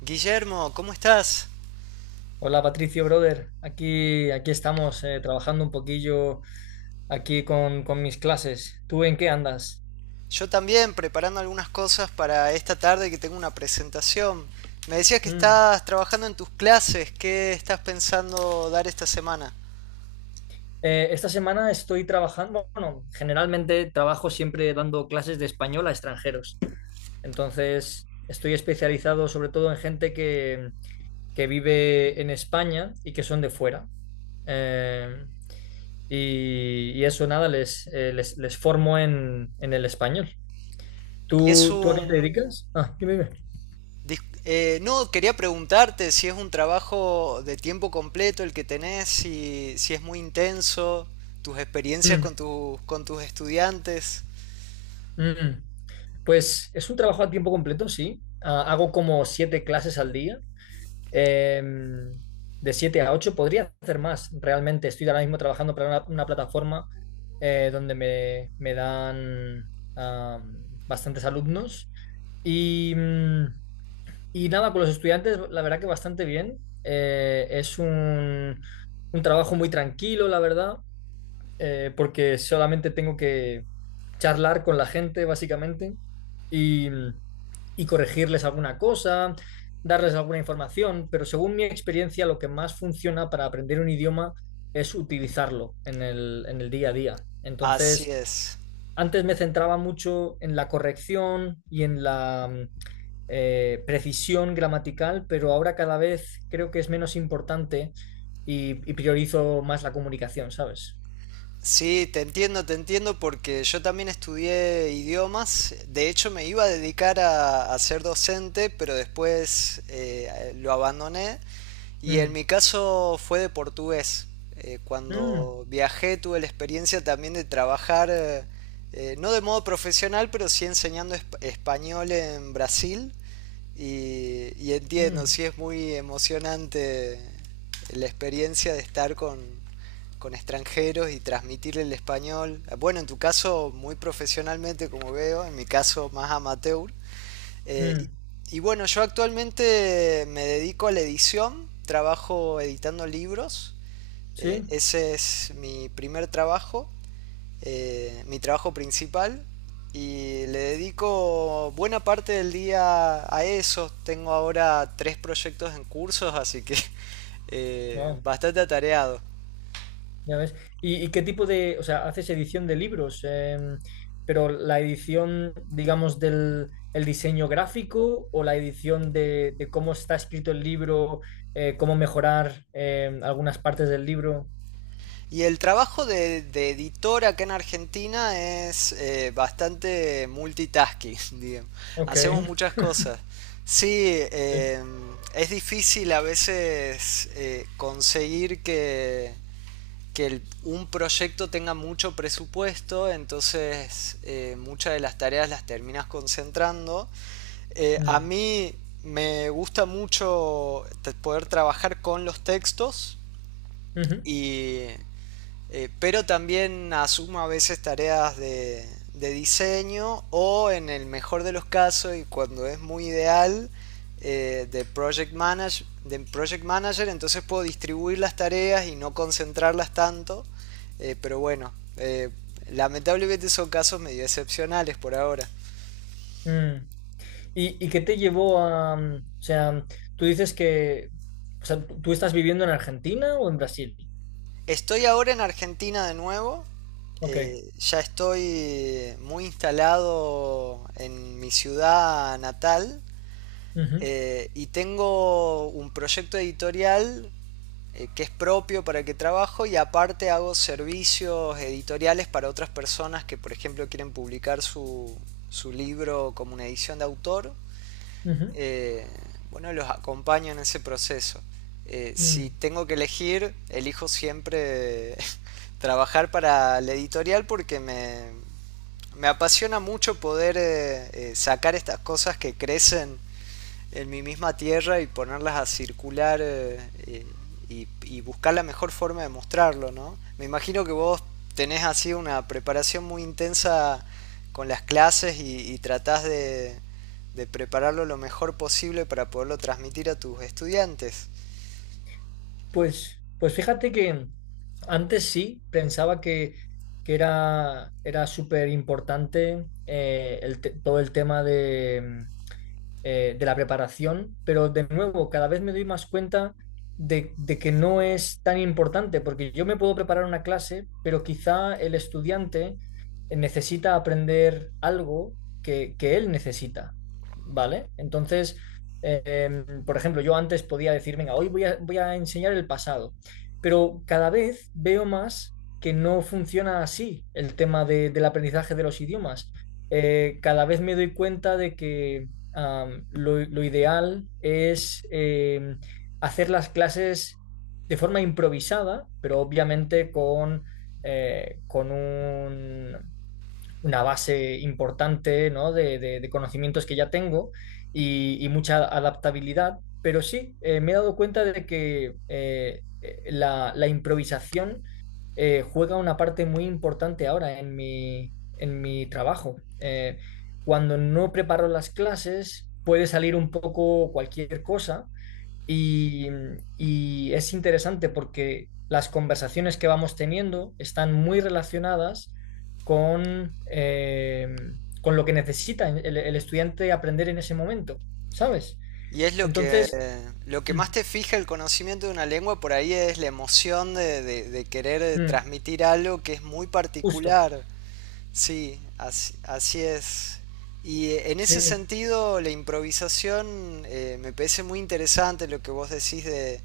Guillermo, ¿cómo estás? Hola Patricio, brother. Aquí estamos, trabajando un poquillo aquí con mis clases. ¿Tú en qué andas? Yo también preparando algunas cosas para esta tarde que tengo una presentación. Me decías que Mm. estás trabajando en tus clases, ¿qué estás pensando dar esta semana? Esta semana estoy trabajando, bueno, generalmente trabajo siempre dando clases de español a extranjeros. Entonces, estoy especializado sobre todo en gente que vive en España y que son de fuera. Eh, y eso, nada, les formo en el español. Y es ¿Tú a qué te un... dedicas? Ah, quería preguntarte si es un trabajo de tiempo completo el que tenés, si es muy intenso, tus experiencias dime. con tus estudiantes. Mm. Pues es un trabajo a tiempo completo, sí. Ah, hago como siete clases al día, em, de siete a ocho. Podría hacer más, realmente. Estoy ahora mismo trabajando para una plataforma donde me dan, bastantes alumnos. Y, mm, y nada, con los estudiantes, la verdad que bastante bien. Un trabajo muy tranquilo, la verdad, porque solamente tengo que charlar con la gente, básicamente, y, y corregirles alguna cosa, darles alguna información, pero según mi experiencia, lo que más funciona para aprender un idioma es utilizarlo en el día a día. Así Entonces, es. antes me centraba mucho en la corrección y en la precisión gramatical, pero ahora cada vez creo que es menos importante y priorizo más la comunicación, ¿sabes? Sí, te entiendo porque yo también estudié idiomas. De hecho, me iba a dedicar a ser docente, pero después lo abandoné. Y en Mm, mi caso fue de portugués. Mm. Cuando viajé tuve la experiencia también de trabajar, no de modo profesional, pero sí enseñando español en Brasil. Y entiendo, Mm, sí es muy emocionante la experiencia de estar con extranjeros y transmitir el español, bueno, en tu caso muy profesionalmente como veo, en mi caso más amateur. Eh, mm, y, y bueno, yo actualmente me dedico a la edición, trabajo editando libros, sí. ese es mi primer trabajo, mi trabajo principal, y le dedico buena parte del día a eso. Tengo ahora tres proyectos en cursos, así que Wow, bastante atareado. ya ves. ¿Y qué tipo de, o sea, haces edición de libros, pero la edición, digamos, del el diseño gráfico o la edición de cómo está escrito el libro, cómo mejorar, algunas partes del libro? Y el trabajo de editor acá en Argentina es bastante multitasking, digamos. Ok. Hacemos muchas cosas. Sí, Sí, es difícil a veces conseguir que, un proyecto tenga mucho presupuesto, entonces muchas de las tareas las terminas concentrando. A mm, mí me gusta mucho poder trabajar con los textos ujú, y pero también asuma a veces tareas de diseño o en el mejor de los casos y cuando es muy ideal de, de project manager, entonces puedo distribuir las tareas y no concentrarlas tanto, pero bueno, lamentablemente son casos medio excepcionales por ahora. mm. ¿Y qué te llevó a, mm, o sea, tú dices que, o sea, ¿tú estás viviendo en Argentina o en Brasil? Estoy ahora en Argentina de nuevo. Ok. Ya estoy muy instalado en mi ciudad natal. Ujú, Y tengo un proyecto editorial, que es propio, para el que trabajo, y aparte hago servicios editoriales para otras personas que, por ejemplo, quieren publicar su, su libro como una edición de autor. ujú, Eh, bueno, los acompaño en ese proceso. Si mm. tengo que elegir, elijo siempre trabajar para la editorial porque me apasiona mucho poder sacar estas cosas que crecen en mi misma tierra y ponerlas a circular, eh, y buscar la mejor forma de mostrarlo, ¿no? Me imagino que vos tenés así una preparación muy intensa con las clases y tratás de prepararlo lo mejor posible para poderlo transmitir a tus estudiantes. Pues, pues fíjate que antes sí pensaba que era, era súper importante el te- todo el tema de la preparación, pero de nuevo, cada vez me doy más cuenta de que no es tan importante, porque yo me puedo preparar una clase, pero quizá el estudiante necesita aprender algo que él necesita, ¿vale? Entonces, por ejemplo, yo antes podía decir, venga, hoy voy a enseñar el pasado, pero cada vez veo más que no funciona así el tema de- del aprendizaje de los idiomas. Cada vez me doy cuenta de que lo ideal es hacer las clases de forma improvisada, pero obviamente con una base importante, ¿no?, de conocimientos que ya tengo y mucha adaptabilidad, pero sí, me he dado cuenta de que la improvisación juega una parte muy importante ahora en mi trabajo. Cuando no preparo las clases, puede salir un poco cualquier cosa y, y es interesante porque las conversaciones que vamos teniendo están muy relacionadas con, eh, con lo que necesita el estudiante aprender en ese momento, ¿sabes? Y es Entonces, lo que más mm, te fija el conocimiento de una lengua, por ahí es la emoción de, de querer mm, transmitir algo que es muy justo, particular. Sí, así, así es. Y en ese sí. sentido, la improvisación me parece muy interesante lo que vos decís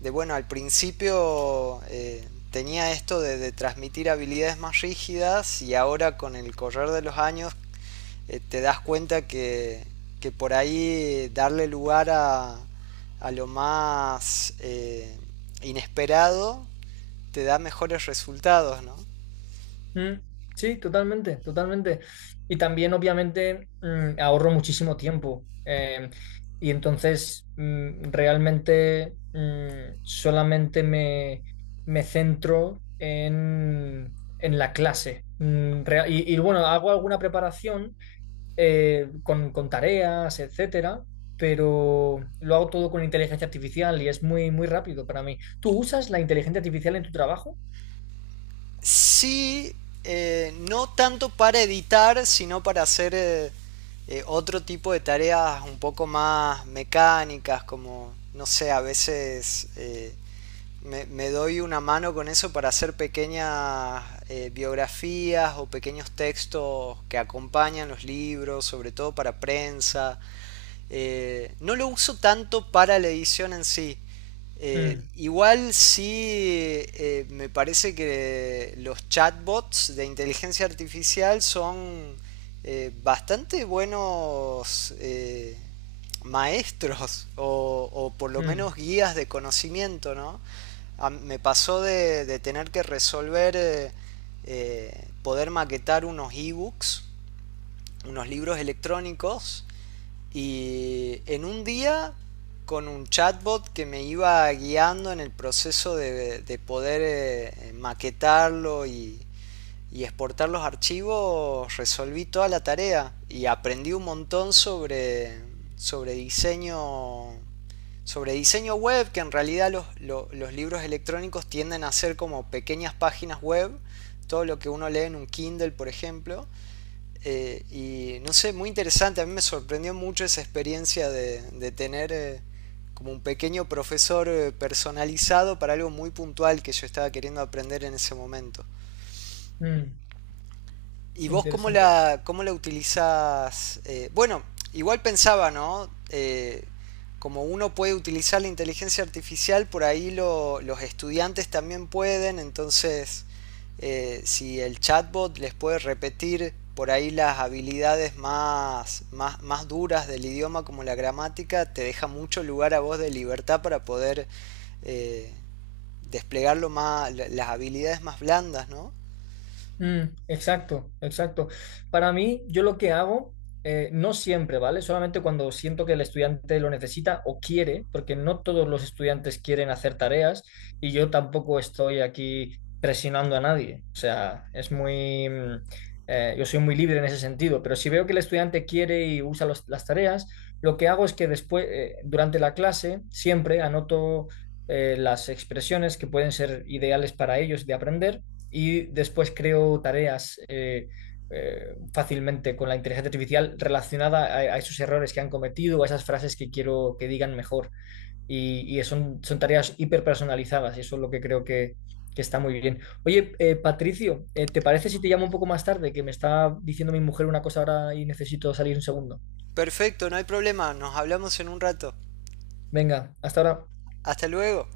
de bueno, al principio tenía esto de transmitir habilidades más rígidas y ahora con el correr de los años te das cuenta que por ahí darle lugar a lo más inesperado te da mejores resultados, ¿no? Mm, sí, totalmente, totalmente. Y también, obviamente, ahorro muchísimo tiempo. Y entonces, realmente, solamente me centro en la clase. Bueno, hago alguna preparación, con tareas, etcétera, pero lo hago todo con inteligencia artificial y es muy, muy rápido para mí. ¿Tú usas la inteligencia artificial en tu trabajo? Sí, no tanto para editar, sino para hacer otro tipo de tareas un poco más mecánicas, como, no sé, a veces me, me doy una mano con eso para hacer pequeñas biografías o pequeños textos que acompañan los libros, sobre todo para prensa, no lo uso tanto para la edición en sí. Mm, Igual sí, me parece que los chatbots de inteligencia artificial son bastante buenos, maestros o por lo mm, menos guías de conocimiento, ¿no? Me pasó de tener que resolver, poder maquetar unos ebooks, unos libros electrónicos, y en un día con un chatbot que me iba guiando en el proceso de poder maquetarlo y exportar los archivos, resolví toda la tarea y aprendí un montón sobre, sobre diseño, sobre diseño web, que en realidad los, los libros electrónicos tienden a ser como pequeñas páginas web, todo lo que uno lee en un Kindle, por ejemplo. Y no sé, muy interesante. A mí me sorprendió mucho esa experiencia de tener como un pequeño profesor personalizado para algo muy puntual que yo estaba queriendo aprender en ese momento. mm. ¿Y Qué vos interesante. Cómo la utilizás? Bueno, igual pensaba, ¿no? Como uno puede utilizar la inteligencia artificial, por ahí los estudiantes también pueden, entonces si el chatbot les puede repetir por ahí las habilidades más, más, más duras del idioma como la gramática, te deja mucho lugar a vos de libertad para poder eh, desplegar lo más, las habilidades más blandas, ¿no? Mm, exacto, exacto. Para mí, yo lo que hago, no siempre, ¿vale? Solamente cuando siento que el estudiante lo necesita o quiere, porque no todos los estudiantes quieren hacer tareas y yo tampoco estoy aquí presionando a nadie. O sea, es muy, yo soy muy libre en ese sentido, pero si veo que el estudiante quiere y usa los- las tareas, lo que hago es que después, durante la clase, siempre anoto las expresiones que pueden ser ideales para ellos de aprender y después creo tareas, fácilmente con la inteligencia artificial relacionada a esos errores que han cometido, a esas frases que quiero que digan mejor. Son tareas hiperpersonalizadas y eso es lo que creo que está muy bien. Oye, Patricio, ¿te parece si te llamo un poco más tarde? Que me está diciendo mi mujer una cosa ahora y necesito salir un segundo. Perfecto, no hay problema, nos hablamos en un rato. Venga, hasta ahora. Hasta luego.